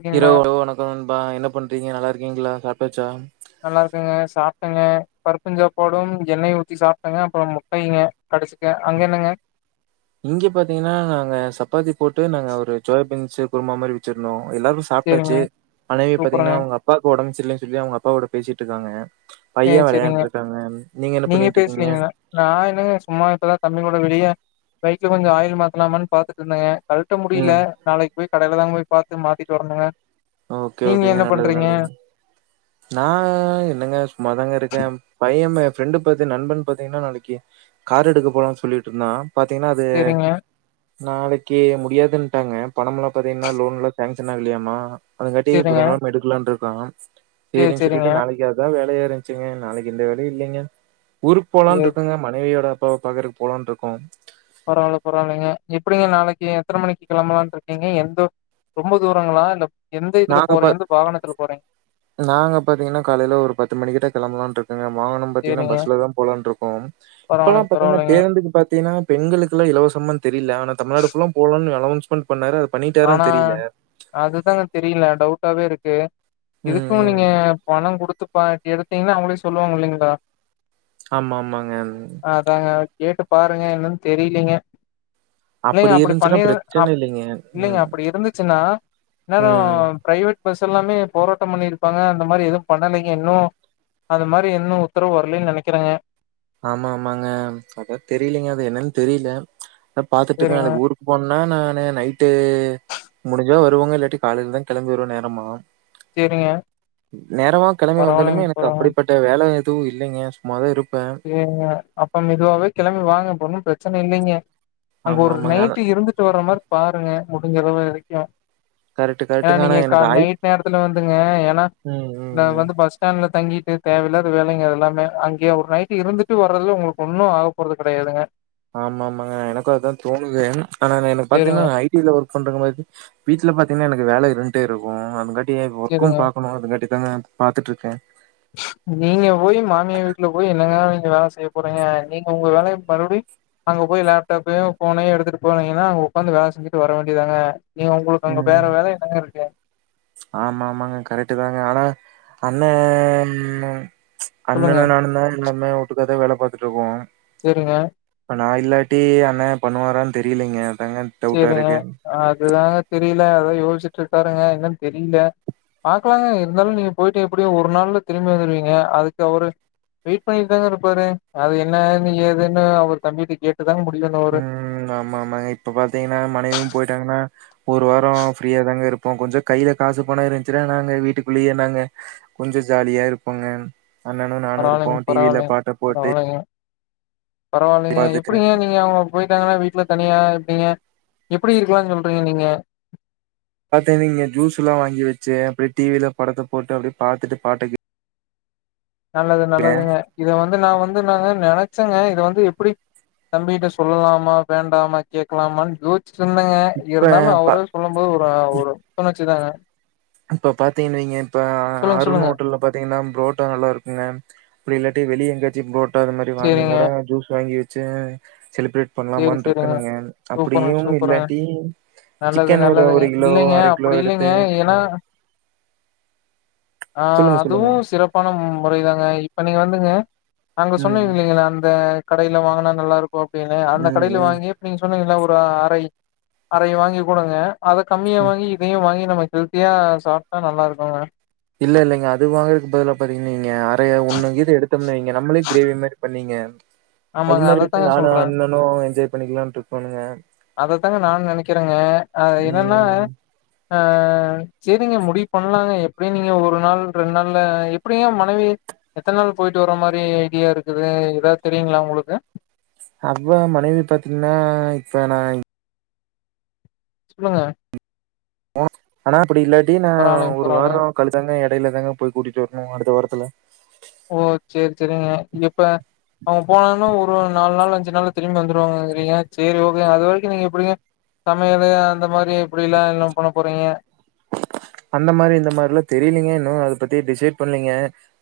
இருக்கீங்களா? இரவு [unintelligible] வணக்கம் நண்பா என்ன பண்றீங்க நல்லா இரு இருக்கீங்களா சாப்டாச்சா நல்லா இருக்கேங்க சாப்பிட்டேங்க பருப்புஞ்சாப்பாடும் எண்ணெய் ஊத்தி சாப்பிட்டேங்க அப்புறம் முட்டைங்க கடிச்சிக்க அங்க என்னங்க இங்க பாத்தீங்கன்னா நாங்க சப்பாத்தி போட்டு நாங்க ஒரு சோயாபீன் சே குர்மா மாரி வச்சிருந்தோ எல்லாருக்கும் சரிங்க. சாப்பிட்டாச்சு ஆனைவி சூப்பருங்க. பாத்தீங்கன்னா உங்க அப்பாக்கு ஒடம்பு சரின்னு சொல்லி அவங்க அப்பாவோட பேசிட்டு இருக்காங்க செரி பைய சரிங்க வெளையாண்ட்டு இருக்காங்க என்ன நீங்க பண்ணிட்டு இருக்கீங்க பேசலீங்கன்னா நான் என்னங்க சும்மா இத்தல்லாம் தம்பிகூட வெளியே பைக்ல கொஞ்சம் ஆயில் மாத்தலாமான்னு பாத்துட்டு இருந்தேங்க கழட்ட முடியல ம் நாளைக்கு போய் கடையில தாங்க போய் பாத்து மாத்திட்டு வர்ந்தேங்க ஓகே ஓகேங்க நல்லது நல்லது நா என்ங்க சும்மா தாங்க இருக்கே பையன் ஃப்ரெண்டு பார்த்தீங் நண்பன் பாத்தீங்கன்னா நாளைக்கு கார் எடுக்க போலாம்னு சொல்லிட்டு இருந்தா பாத்தீங்கன்னா அது சரிங்க, நாளைக்கு முடியாதுன்னட்டாங்க பணம் எல்லாம் பாத்தீங்கன்னா லோன் எல்லாம் சாங்ஷன ஆக இல்லையாமா அதுங்காட்டி சரிங்க. புதன் கிழம எடுக்கலா இருக் கா சரி, சரின்னு சரிங்க. சொல்லிட்டு நாளைக்கு அதா வேலையா இருச்சுங்க நாளைக்கு ஏந்த வேலையும் இல்லைங்க ஊருக்கு போலா சரி. இருக்கங்க மனைவியோட அப்ப பாக்குறதுக்கு போலாம்னு இருக்கோ பரவால்ல பரவால்லைங்க எப்படிங்க நாளைக்கு எத்தன மணிக்கு கிளம்பலாம் இருக்கீங்க எந்த ரொம்ப தூரங்களா இல்ல எந்த இதுல நாங்க போற பா எந்த வாகனத்துல போறீங்க? நாங்க பாத்தீங்கன்னா காலைல ஒரு பத்து மணிகிட்ட கிளம்பலான் இருக்கோ வாகனம் பாத்தீங்கன்னா சரிங்க. பஸ்லதா போலான் இருக்கோம் இப்பல்லாம் பரவாயில்லைங்க பாத்தீங்கன்னா பரவாயில்லைங்க. பேருந்துக்கு பாத்தீங்கன்னா பெண்களுக்கு இலவசமா தெரியல ஆனா தமிழ்நாடு ஃபுல்லா போலாம்னு அனோ மன்ட் பண்ணாரு ஆனா பண்ணிட்டாரான்னு தெரியல. அதுதாங்க தெரில டவுட்டாவே இருக்கு ம், எதுக்கு ம். நீங்க பணங் குடு த்து பா எடுத்திங்னா அவங்களே சொல்லுவாங்க இல்லைங்களா ஆமாமாங்க அதாங்க கேட்டு பாருங்க என்னன் தெரிலிங்க அப்பிடி இருந்துச்சுனா பிரச்சன இல்லைங்க இல்லைங்க ம், அப்பிடி இருந்துச்சுனா இன்னேர ம். பிரைவேட் பஸ் எல்லாமே போராட்டம் பண்ணிருப்பாங்க அந்த மாரி எதும் பண்ணலைங்க இன்னு அந்த மாரி இன்னு உத்தரவு வர்லின் நெனைக்கறங்க ஆமா ஆமாங்க அதா தெரிலிங்க அது என்னன் தெரில அதா பாத்துட்ருக்கே சரிங்க, நாளைக் ஊருக்கு போனனா நானு நைட்டு முடிஞ்ச வருவங்க இல்லாட்டி காலைலதா கெளம்பி வருவே நேரமா சரிங்க. நேரமா கெளம்பி பரவாயில்லைங்க வந்தாலுமே எனக்கு பரவாயில்லைங்க. அப்படிப்பட்ட வேல எதுவு இல்லைங்க சும்மாதா இருப்ப சேரிங்க அப்ப மெதுவாவே கெளம்பி வாங்க அப்ப ஒண்ணு பிரச்னை இல்லைங்க அங்க ஆமா ஒரு ஆமாங்க ஆனா நைட்டு இருந்துட்டு வர்ற மாரி பாருங்க முடிஞ்சளவு வரைக்கும் கரெக்ட் ஏன்னா கரெக்ட்டுங்க ஆனா நீங்க க எனக்கு ஐ நைட் நேரத்துல வந்துங்க ஏன்னா ம் ம் ம் வந்து பஸ் ஸ்டாண்ட்ல தங்கிட் டு தேவையில்லாத வேலைங்க அது எல்லாமே அங்கேயே ஒரு நைட் இருந்துட்டு வர்றதுல உங்களுக்கு ஒன்னும் ஆகப்போறது கெடையாதுங்க ஆமா ஆமாங்க எனக்கும் அதான் தோணுது ஆனா நா எனக்கு சேரிங்க பாத்தீங்கன்னா ஐ டில ஒர்க் பண்றவங்க மாதி வீட்ல பாத்திங்ன்னா எனக்கு வேல இருன்ட்டே இருக்கும் அதுங்காட் டி ஒர்க்கும் சேரிங்க பாக்கணும் அதுங்காட்டி அதாங்க பாத்துட்ருக்கேன் நீங்க போய் மாமியா வீட்ல போய் என்னங்க வேல செய்ய போறீங்க நீங்க உங்க வேலய மறுபடி அங்க போய் லேப்டாப்பையும் ஃபோனையும் எடுத்துட்டு போனீங்கன்னா அங்க உக்காந்து வேல செஞ்சுட்டு வர வேண்டிதாங்க நீங்க உங்களுக்கு அங்க ம் வேற வேல என்னங்க இருக்கு ஆமா ஆமாங்க கரெக்ட் தாங்க ஆனா அண்ணே ச் சொல்லுங்க அண்ணனு நானுந்தா எல்லாமே வூட்டுக்காத வேல பாத்துட்டு இருக்கோம் செரிங்க நான் இல்லாட்டி அண்ணே பண்ணுவாரான்னு தெரிலேங்க செரிங்க அதுதாங்க தெரில அதான் யோசிச்சு ட்ருக்காருங்க என்னனு தெரில பாக்கலாங்க இருந்தாலும் நீங்க போய்ட்டு எப்டியும் ஒரு நாள்ல திரும்பி வந்துருவீங்க அதுக்கு அவரு வெயிட் பண்ணிட் தாங்க இருப்பாரு அது என்னாது ஏதுன்னு அவர் தம்பிட்ட கேட் உம் ஆமா ஆமாங்க இப்ப பாத் தீங்கன்னா மனைவியும் போய்ட்டாங்கன்னா ஒரு வாரோ ஃப்ரீயா தாங்க இருப் போம் கொஞ்ச கைல காசு பணம் இருந்துச்சுன்னா நாங்க வீட்டுக்குள்ளேயே நாங்க கொஞ்சம் ஜாலியா இருப்போங்க அண்ணனும் நானும் பரவாயில்லைங்க இருப்போம் டி வில பரவாயில்லைங்க பாட்ட போட்டு பரவாயில்லைங்க பரவாயில்லைங்க பாத்துட்டு எப்டிங்க நீங்க அவுங்க போய் க்காங்கனா வீட்ல தனியா எப்டிங்க எப்டி இருக்கலானு சொல்றீங்க நீங்க பாத்தேனா நீங்க ஜூஸல்லாம் வாங்கி வச்சு அப்டியே டி வில படத்த போட்டு அப்படியே பாத்துட்டு பாட்டுக்கு நல்லது நல்லதுங்க இத வந்து நான் வந் து நாங்க நெனைச்சாங்க இத வந்து எப்டி தம்பிட்ட சொல்லலாமா வேண்டாமா கேக்கலாமானு யோ ச்சுற்றுந்தேங்க இப்ப இருந்தாலும் ப அவரே சொல்லும் போது ஒரு ஒரு [unintelligible] வச்சுதாங்க இப்ப பாத்தீங்கன் வைங்க இப்ப சொல்லுங்க அருநூட்டுல பாத்தீங்கன்னா புரோட்டா நல்லாருக் குங்க அப்டி இல்லாட்டி வெளிய எங்காச்சும் புரோ டடா அது மாரி வாங்கியு சரிங்க கூட ஜூஸ் வாங்கி சே செலிப்ரேட் சரி பண்ணலாமான்னு சரிங்க இருக்கணுங்க சூப்பருங்க அப்படியும் சூப்பருங்க இல்லாட்டி நல்லது சிக்கன் ஒரு நல்லதுங்க ஒரு கிலோ இல்லைங்க அரை கிலோ அப்படி எடுத்து இல்லைங்க ஏன்னா ஆ சொல்லுங்க சொல்லுங்க அதுவு சிறப்பான மு முறைதாங்க இப்ப நீங்க வந்துங்க அங்க ம் சொன்னிங்க இல்லைங்களா அந்த கடையில வாங்குனா நல்லாருக்கு அப்டின் அந்த ம் கடையில ம் வாங்கி இப்ப நீங்க சொன்னிங்ள ஒரு அரை அரை வாங்கி குடுங்க அத கம்மியா ம் வாங்கி இதையு வாங்கி நம்ம ஹெல்த்தியா சாப்ட்டா நல்லாருக்குங்க இல்ல இல்லைங்க அது வாங்கறதுக்கு பதிலா பாத்திங்ன ங்க அரை ஒன்னுங்கீது எடுத்தம்னு வெய்ங்க நம்மளே கிரேவி மாரி பண்ணிங்க அது ஆமாங்க மாரி வெச்சு அதத்தாங்க நானு சொல்றே அண்ணனு என்ஜாய் பண்ணிக்கலான்ட்டு இருக்கோனுங்க அத தாங்க நானு நெனைக்கறங்க அ என்னன்னா ம் அ ஆ செரிங்க முடிவு பண்லாங்க எப்படியு நீங்க ஒரு நாள் ரெண்டு நாள்ல எப்டிங்க மனைவி எத்தனை நாள் போயிட்டு வர மாரி ஐடியா இருக்குது எதாது தெரியுங்ளா உங்களுக்கு அவ்வ மனைவி பாத்திங்னா இப்ப நா சொல்லுங்க ஓச் அனா அப்டி இல்லாட்டி நா பரவாயில்லைங்க ஒரு பரவாயில்லைங்க வார கழிச்தாங்க எ டையில தாங்க போய் கூட்டிட்டு வர்ணு அடுத்த வாரத்துல ஓ சேரி சேரிங்க இப்ப ள்ல திரும்பி வந்துருவாங்கங்றிங்க சேரி ஓகேங் அது வரைக்கு நீங்க எப்டிங்க சமையலு அந்த மாரி எப்படில்லா எல்லா பண்ண போறிங்க அந்த மாரி இந்த மாரிலா தெரிலிங்க இன்னு அத பத்தியே டிசைட் பண்லிங்க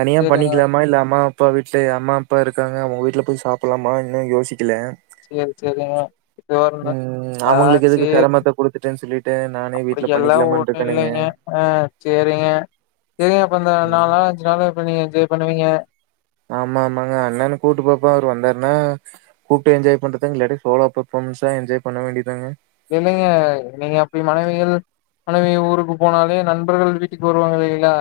தனியா சேரிங்க பண்ணிக்கலாமா இல்ல அம்மா அப்பா வீட்டு அம்மா அப்பா இருக்காங்க அவங்க வீட்ல போய் சாப்படலாமா இன்னு யோசிக்கல சேர் செரிங்க இதுவா இருந்தா ம் ஆ அவங்களுக்கு எதுக்கு சேர் செரமத்த குடுத்துட்டுன்னு சொல்லிட்டு நானே வீட்ல அப்படியெல்லாம் பண்ணிக்கலாமான்னு ஒண்ணு இருக்கேனுங்க இல்லிங்க ஆ செரிங்க செரிங்க அப்ப இந்த நாலு ம் நாளு அஞ்சு நாளு இப்ப நீங்க என்ஜாய் பண்ணுவிங்க ஆமா ஆமாங்க அண்ணன கூப்ட்டு பாப்ப அவரு வந்தாருனா கூப்ட்டு என்ஜாய் பண்றதுங் இல்லாட்டி சோலா பர்ஃபாமென்ஸா என்ஜாய் பண்ண வேண்டியதாங்க இல்லைங்க நீங்க அப்டி மனைவிகள் மனைவி ஊருக்கு போனாலே நண்பர்கள் வீட்டுக்கு வருவாங்க இல்லைங்ளா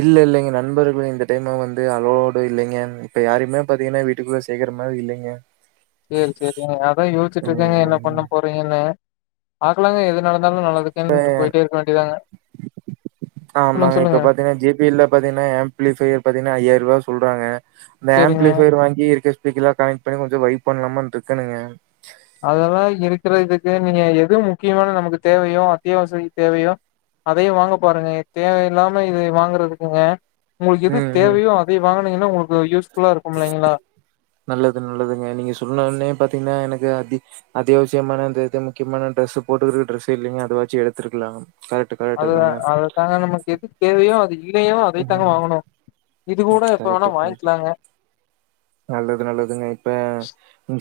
இல்ல இல்லைங்க நண்பர்கள் இந்த டைம வந் து அளோடு இல்லைங்க இப்ப யாரையுமே பாத்திங்கனா வீட்டுக்குள்ள சேக்கற மாரி இல்லைங்க சேரி சேரிங்க அதா யோசிச்சுட்டு இருக்கங்க என்ன பண்ண ம் போறிங்கன்னு பாக்லாங்க எது ந ஏ சொல்லுங்க ஆமாங்க இப்ப சொல்லுங்க பாத்திங்கனா ஜே பி ல்ல பாத்திங்கனா ஆம்ப்ளிஃபையர் பாத்திங்கனா ஐயாயிருவா சொல்றாங்க அந்த சேரிங்க ஆம்ப்ளிஃபயர் வாங்கி இருக்க ஸ்பீக்கர்லா கனெக்ட் பண்ணி கொஞ்ச வைப் புக் பண்லாமான்ட்ருக்கனுங்க அதெல்லா இருக்கற இதுக்கு நீங்க எது முக்கியமான நமக்கு தேவையோ அத்தியாவசிய தேவையோ அதைய வாங்க பாருங்க தேவையில்லாம இதய வாங்கறதுக்குங்க உங்ளுக்கு எது ம் ம் தேவையோ அதைய வாங்க னிங்னா உங்களுக்கு யூஸ் நல்லது நல்லதுங்க நீங்க சொன்ன ஒன்னே பாத்திங்னா எனக்கு அ அத்தியாவசியமான இந்த இது முக்கியமான டிரெஸ்சு போட்டுக்கறக்கு டிரெஸ்சே இல்லைங்க அதுவாச்சு எடுத்துருக்கலாங் அதுதா அத தாங்க நமக்கு எது தேவையோ அ ம் கூட எப்ப கரெக்ட் வேணா கரெக்ட் வாங்கிக்கலாங்க நல்லது நல்லதுங்க இப்ப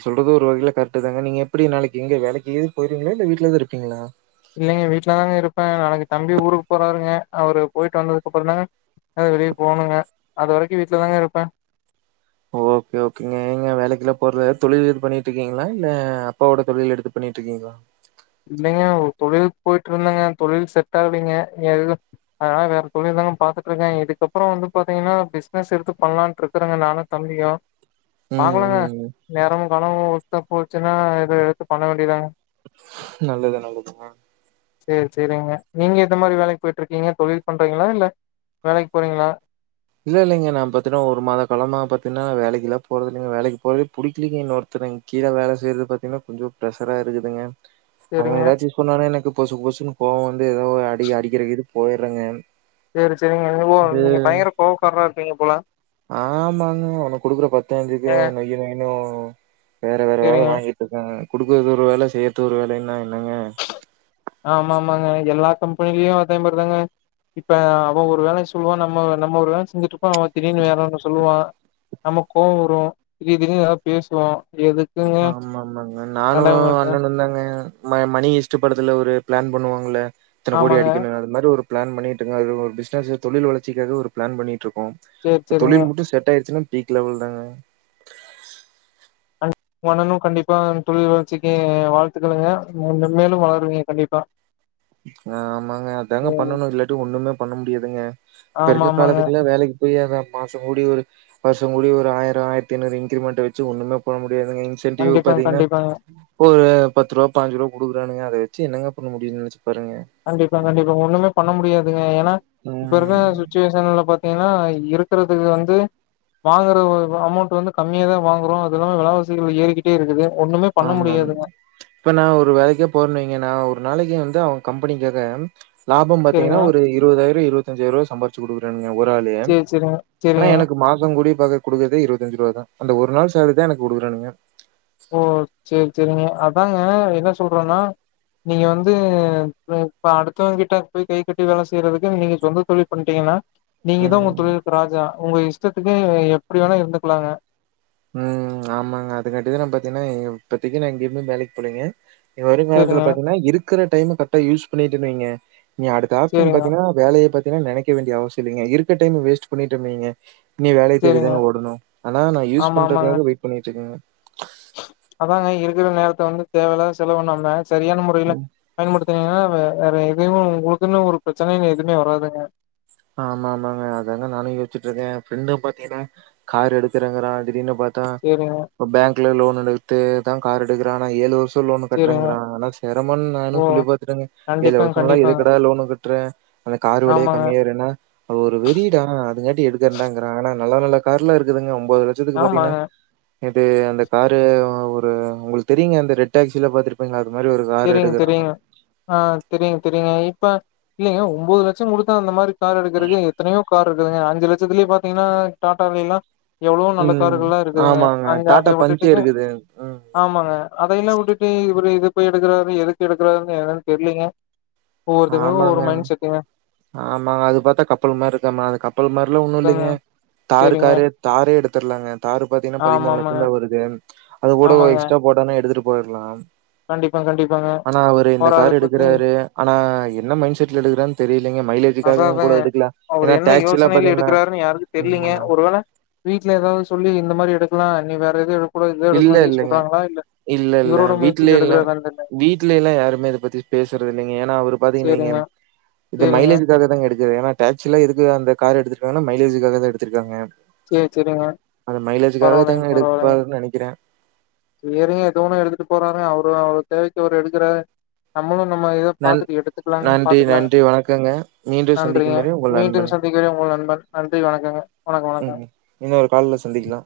சொல்றது ஒரு வகையில கரெக்டு தாங்க நீங்க எப்படி நாளைக்கு எங்க வேலைக்கு ஏது போறீங்ளா இல்ல வீட்லதா இருப்பிங்ளா இல்லைங்க வீட்லதாங்க இருப்ப நாளைக்கு தம்பி ஊருக்கு போறாருங்க அவரு போயிட்டு வந்ததுக்கப்றந்தாங்க எங்யாது வெளிய போகணுங்க அது வரைக்கு வீட்ல தாங்க இருப்ப ஓகே ஓகேங்க நீங்க வேலைக்கெல்லா போற தொழில் கீது பண்ணிட்ருக்கிங்ளா இல்ல அப்பாவோட தொழில் எடுத்து பண்ணிட்ருக்கிங்ளா இல்லைங்க தொழிலுக் போயிட்ருந்தங்க தொழில் செட் ஆகலிங்க ஏது அதனால வேற தொழில் தாங்க பாத்துட்டு இருக்கே இதுக்கப்புற வந்து பாத்திங்கனா பிசினஸ் எடுத்து பண்லான்ட்டு இருக்கறங்க நானு தம்பியு ம் பாக்கலாங்க ம் ம் நேரமு காலமு ஒத்து போச்சுன்னா இத எடுத்து பண்ண வேண்டியதாங்க நல்லது நல்லதுங்க சேரி சேரிங்க நீங்க எந்த மாரி வேலைக்கு போயிட்டு இருக்கீங்க தொழில் பண்றீங்களா? இல்ல வேலைக்கு போறீங்களா? இல்ல இல்லைங்க நா பாத்தீனா ஒரு மாத காலமா பாத்தீங்கனா வேலைக்குலா போறதில்லைங்க வேலைக்கி போவவே புடிக்கிலைங்க இன்னோருத்தவங்க கீழ வேல செய்றது பாத்தீங்கன்னா கொஞ்சோ ப்ரெஷரா இருக்குதுங்க அவ சேரிங்க ஏதாச்சு சொன்னான்னா எனக்கு பொசுபொசுக்குனு கோவ வந்து ஏதோ அடி அடிக்கிற இதுக்கு போயிடுறங்க சேரி சேரிங்க நீ ஓ நீங்க பயங்கர கோவ ஆமாங்க அவனுங்க குடுக்குற பத்து அஞ்சுக்கு ஏங்க நொய் நொய்னு ஓ ஓ சேரிங்க குடுக்கறது ஒரு வேல செய்றது ஒரு வேலன்னா ஆமாமாங்க எல்லா கம்பெனிலயு அதேமாரிதாங்க இப்ப அவ ஒரு வேல சொல்லுவா நம்ம நம்ம ஒரு வேல செஞ்சுட்டுருப்போ அவ திடீர்னு வேற ஒன்ன சொல்லுவா நம்ம கோவம் வரும் திடீர் திடீர்னு ஏதாது பேசுவோ எதுக்குங்க ஆமா ஆமாங்க நானு ஆண்டவங்கள்ட்ட அண்ணனுந்தாங்க ம மணி ஈஷ்ட் படத்துல ஒரு பிளான் பண்ணுவாங்கல்ல இத்தன கோடி ஆமாங்க அடிக்கணு அது மாரி ஒரு பிளான் பண்ணிட்ருக்கோ அது ஒரு பிசினஸ் தொழில் வளர்ச்சிகாக ஒரு பிளான் பண்ணிட்டுருக் சேரி இப்ப சேரிங்க தொழில் மட்டு செட் ஆயிருச்சுனா வீட்ல அவ்ளதாங்க பண்ணனு கண்டிப்பா தொழில் வளர்ச்சிக்கு வாழ்த்துக்களுங்க நீங்க மென்மேலு வளருவிங்க கண்டிப்பா ஆமாங்க அதாங்க ம், பண்ணணு இல்லாட்டி ஒண்ணுமே பண்ண முடியாது ங்க இப்ப ஆமா இருக்க ஆமாங்க காலத்துக்லா வேலைக் கு போயி அத மாச முடிவொரு வருஷ முடிவொரு ஆயிர ஆயிரத் ஐநூறு இன்கிரிமெண்ட்ட வெச்சு ஒண்ணுமே பண்ண ங்க இன்சென்டிவ் கண்டிப்பாங்க பாத்திங்கனா கண்டிப்பாங்க ஒரு பத்து ருவா பாஞ்சுருவா குடுக்கறானுக அதவெச்சு என்னங்க பண்ண முடியு வருங்க கண்டிப்பா கண்டிப்பாங்க ஒண்ணுமே பண்ண முடியாது ஏனா இப்ப இருக்க ம் சுச்சுவேஷன்ல பாத் திங்னா இருக்கறதுக்கு வந்து வாங்குற அமௌண்ட் வந்து கம்மியாதா வாங்கறோ அது இல்லாம வெலவாசிகள் ஏறிகிட்டே இருக்குது ஒண்ணுமே பண்ண ஆமாங் முடியாதுங்க இப்ப நா ஒரு வேலைக்கே போறன் வெய்ங்க நா ஒரு நாளைக் வந் து அவங்க கம்பெனிக்காக லாபம் பாத்திங்னா சேரிங்க ஒரு இருவதாயிர இரு வத்தாஞ்சாயிருவா சம்பாரிச்சு குடுக்கறங் ஒரு ஆளு சேரி சேரிங்க ஆனா சேரிங்க எனக்கு மாச கூடி குடுக்குறதே இருவத்தஞ்சு ருவா தா அந்த ஒரு நாள் சேல்ரிதா எனக்கு குடுக்குறானுக ஓ சேரி சேரிங்க அதாங்க என்ன சொல்றன்னா நீங்க வந்து இப்ப அடுத்தவங்க கிட்ட போய் கை கட்டி வேலை செய்றதுக்கு நீங்க சொந்த தொழில் பண்ட்டிங்கனா நீங்கதா ம். உங்க தொழிலுக்கு ராஜா உங்க இஷ்டத்துக்கு எப்படி வேணா இருந்துக்கலாங்க ம் ஆமாங்க அதுங்காட்டிதா நா பாத்தினா இப்பத்திக்கு நா எங்கயுமே வேலைக் போலிங்க இனி வருங்காலத்துல சேரிங்க பாத்திங்னா இரு க்கற டைம் கரெக்டா யூஸ் பண்ணிட்டன் வைங்க இனி அடுத்த ஆப்ஷன் சேரிங்க பாத்திங்னா வேலைய பத் திலா நெனைக்க வேண்டிய அவசிய இல்லைங்க இருக்க டைம் வேஸ்ட் பண்ணிட்டன் வைங்க நீ வேலய சேரிங்க தேடிதாங்க ஓடணு ஆனா நா யூஸ் ஆமா ஆமாங்க பண்றக்காக வெயிட் பண்ணிட்ருக்கங்க அதாங்க இருக்கற நேரத்த வந்து தேவ இல்லாம செலவு பண்ணாம சரியான முறையில பயன்படுத் துனீங்கனா வே வேற எதுவு உங்களுக்குன்னு ஒரு பிரச்சனைனு எதுமே வராதுங்க ஆமா ஆமாங்க அதாங்க நானு யோசிச்சிட்டு இருக்கே எ ஃப்ரெண்ட் பாத்தீங்கன்னா கார் எடுக்கிறங்றா திடீனு பாத் தா சேரிங்க இப்ப பேங்க்ல லோன் எடுத்து தா கார் எடுக்குறா ஆனா ஏழு வரு ஷோ லோன் சேரிங்க கட்டுறங்றா அதெல்லா செரமம்னு ஓ நானு சொல்லி பாத்துட்டங்க ஏழு கண்டிப்பாங்க வருசம்லா கண்டிப்பாங்க எதுக்குடா லோனு கட்ற அந்த கார் வெலையே ஆமாங்க கம் மியாயிருனா ஒரு வெறியீடா அது கேட் வண்டி எடுக்கறண்டாங்றா ஆனா நல்ல நல்ல கார்ல இருக்குதுங்க ஒ ஒம்போது லட்சத்துக்கு பாத்தீங்னா ஆமாங்க இது அந்த காரு ஒரு உங்களுக்கு தெரியங்க அந்த ரெட் டாக்சில பாத்துருப்பீங்க தெரியு தெரியுங்க ஆ தெரியு தெரியங்க இ ப்ப இல்லலைங்க ஒம்போது லட்சம் குடுத்தா அந்த மாரி கார் எடுக்கிறதுக்கு எத்தனையோ கார் இருக்குதுங்க அஞ்சு லட்சத்துலயே பாத்தீங்னா டாடாலைலா எவ்ளோவோ நல்ல ம் கார்கள்லா இருக்குதுங்க ஆமாங்க அங்க டாடா அத பஞ்சே வுட்டுட்டுங்க இருக்குது ம் ஆமாங்க அதையெல்லா வுட்டுட்டு இவரு இது போய் எடுக்குறாரு எதுக்கு எடுக்குறாருனு எனக்கு தெரிலீங்க ஆமாங்க ஆமாங்க அது பாத்தா கப்பல் மாருக்க அது கப்பல் மாரிலா ஒன்னு அதாங்க இல்லைங்க தாரு சரிங்க காரு தாரே எடுத் தர்லாங்க தாரு பாத்திங்னா ஆமா பதிமூணு ஆமாங்க லட்சந்தா வருது அது கூட ஒ ஆமாங்க எக்ஸ்ட்ரா போட்டன்னா எடுத்துட்டு போயர்லாம் கண்டிப்பா கண்டிப்பாங்க அவரு அத பத்தி ஆ என்ன மைண்ட் செட்ல எடுக்கறார்னு தெரி ஏங்க அதா மைலேஜுக்காகவு கூட அதாங்க எடுக்கலா அவரு ஏனா என்ன டேக்ஸி எல்லா யோசனையில பாத்திங்னா எடுக்கறாருன்னு யாருக்கு தெரியலீங்க ஒருவேள வீட்ல எதாவுது சொல்லி இந்த மாரி எடுக்கலா நீ வேற எதுவு எடுக் இல்ல இல்லங்க இல்ல இல்ல இவரோட வீட்ல முயற்சில எல்லா எடுக்கறாரான்னு தெர்ல வீட்ல எல்லா யாருமே இத பத்தி பேசறது இல்லைங்க ஏனா அவரு பாத்திங்கன் வைங்க சேரிங்க இது சேரிங்க மைலேஜுக்காகத்தாங்க எடுக்கு ஏனா டாக்ஸிலா இருக்குது அந்த கார் எடுத்துருக்காங்னா மைலேஜுக்காகதா எடுத்திருக்காங்க சேரி சேரிங்க அது மைலேஜுக்காக பரவாயில்லைங்க தாங்க பரவாயில்லைங்க எடுப்பார்னு நெனைக் ற சேரிங்க எதோன்னு எடுத்துட்டு போறாருங்க அவரு அவர் தேவைக்கு அவர் எடுக்கறா நம்மளு நம்ம இத நன் பாத்துட்டு எடுத்துக்கலாங்க நன்றி பாத்துக்கலாங்க நன்றி வணக்கங்க மீண்டும் சந்திக்கும் நன்றிங்க வரை உங்கள் நண்பன் மீண்டும் சந்திக்கிறேன் உங்கள் நண்பன் நன்றி வணக்கங்க வணக்க வணக்கங் ம் இன்னொரு கால்ல சந்திக்கலாம்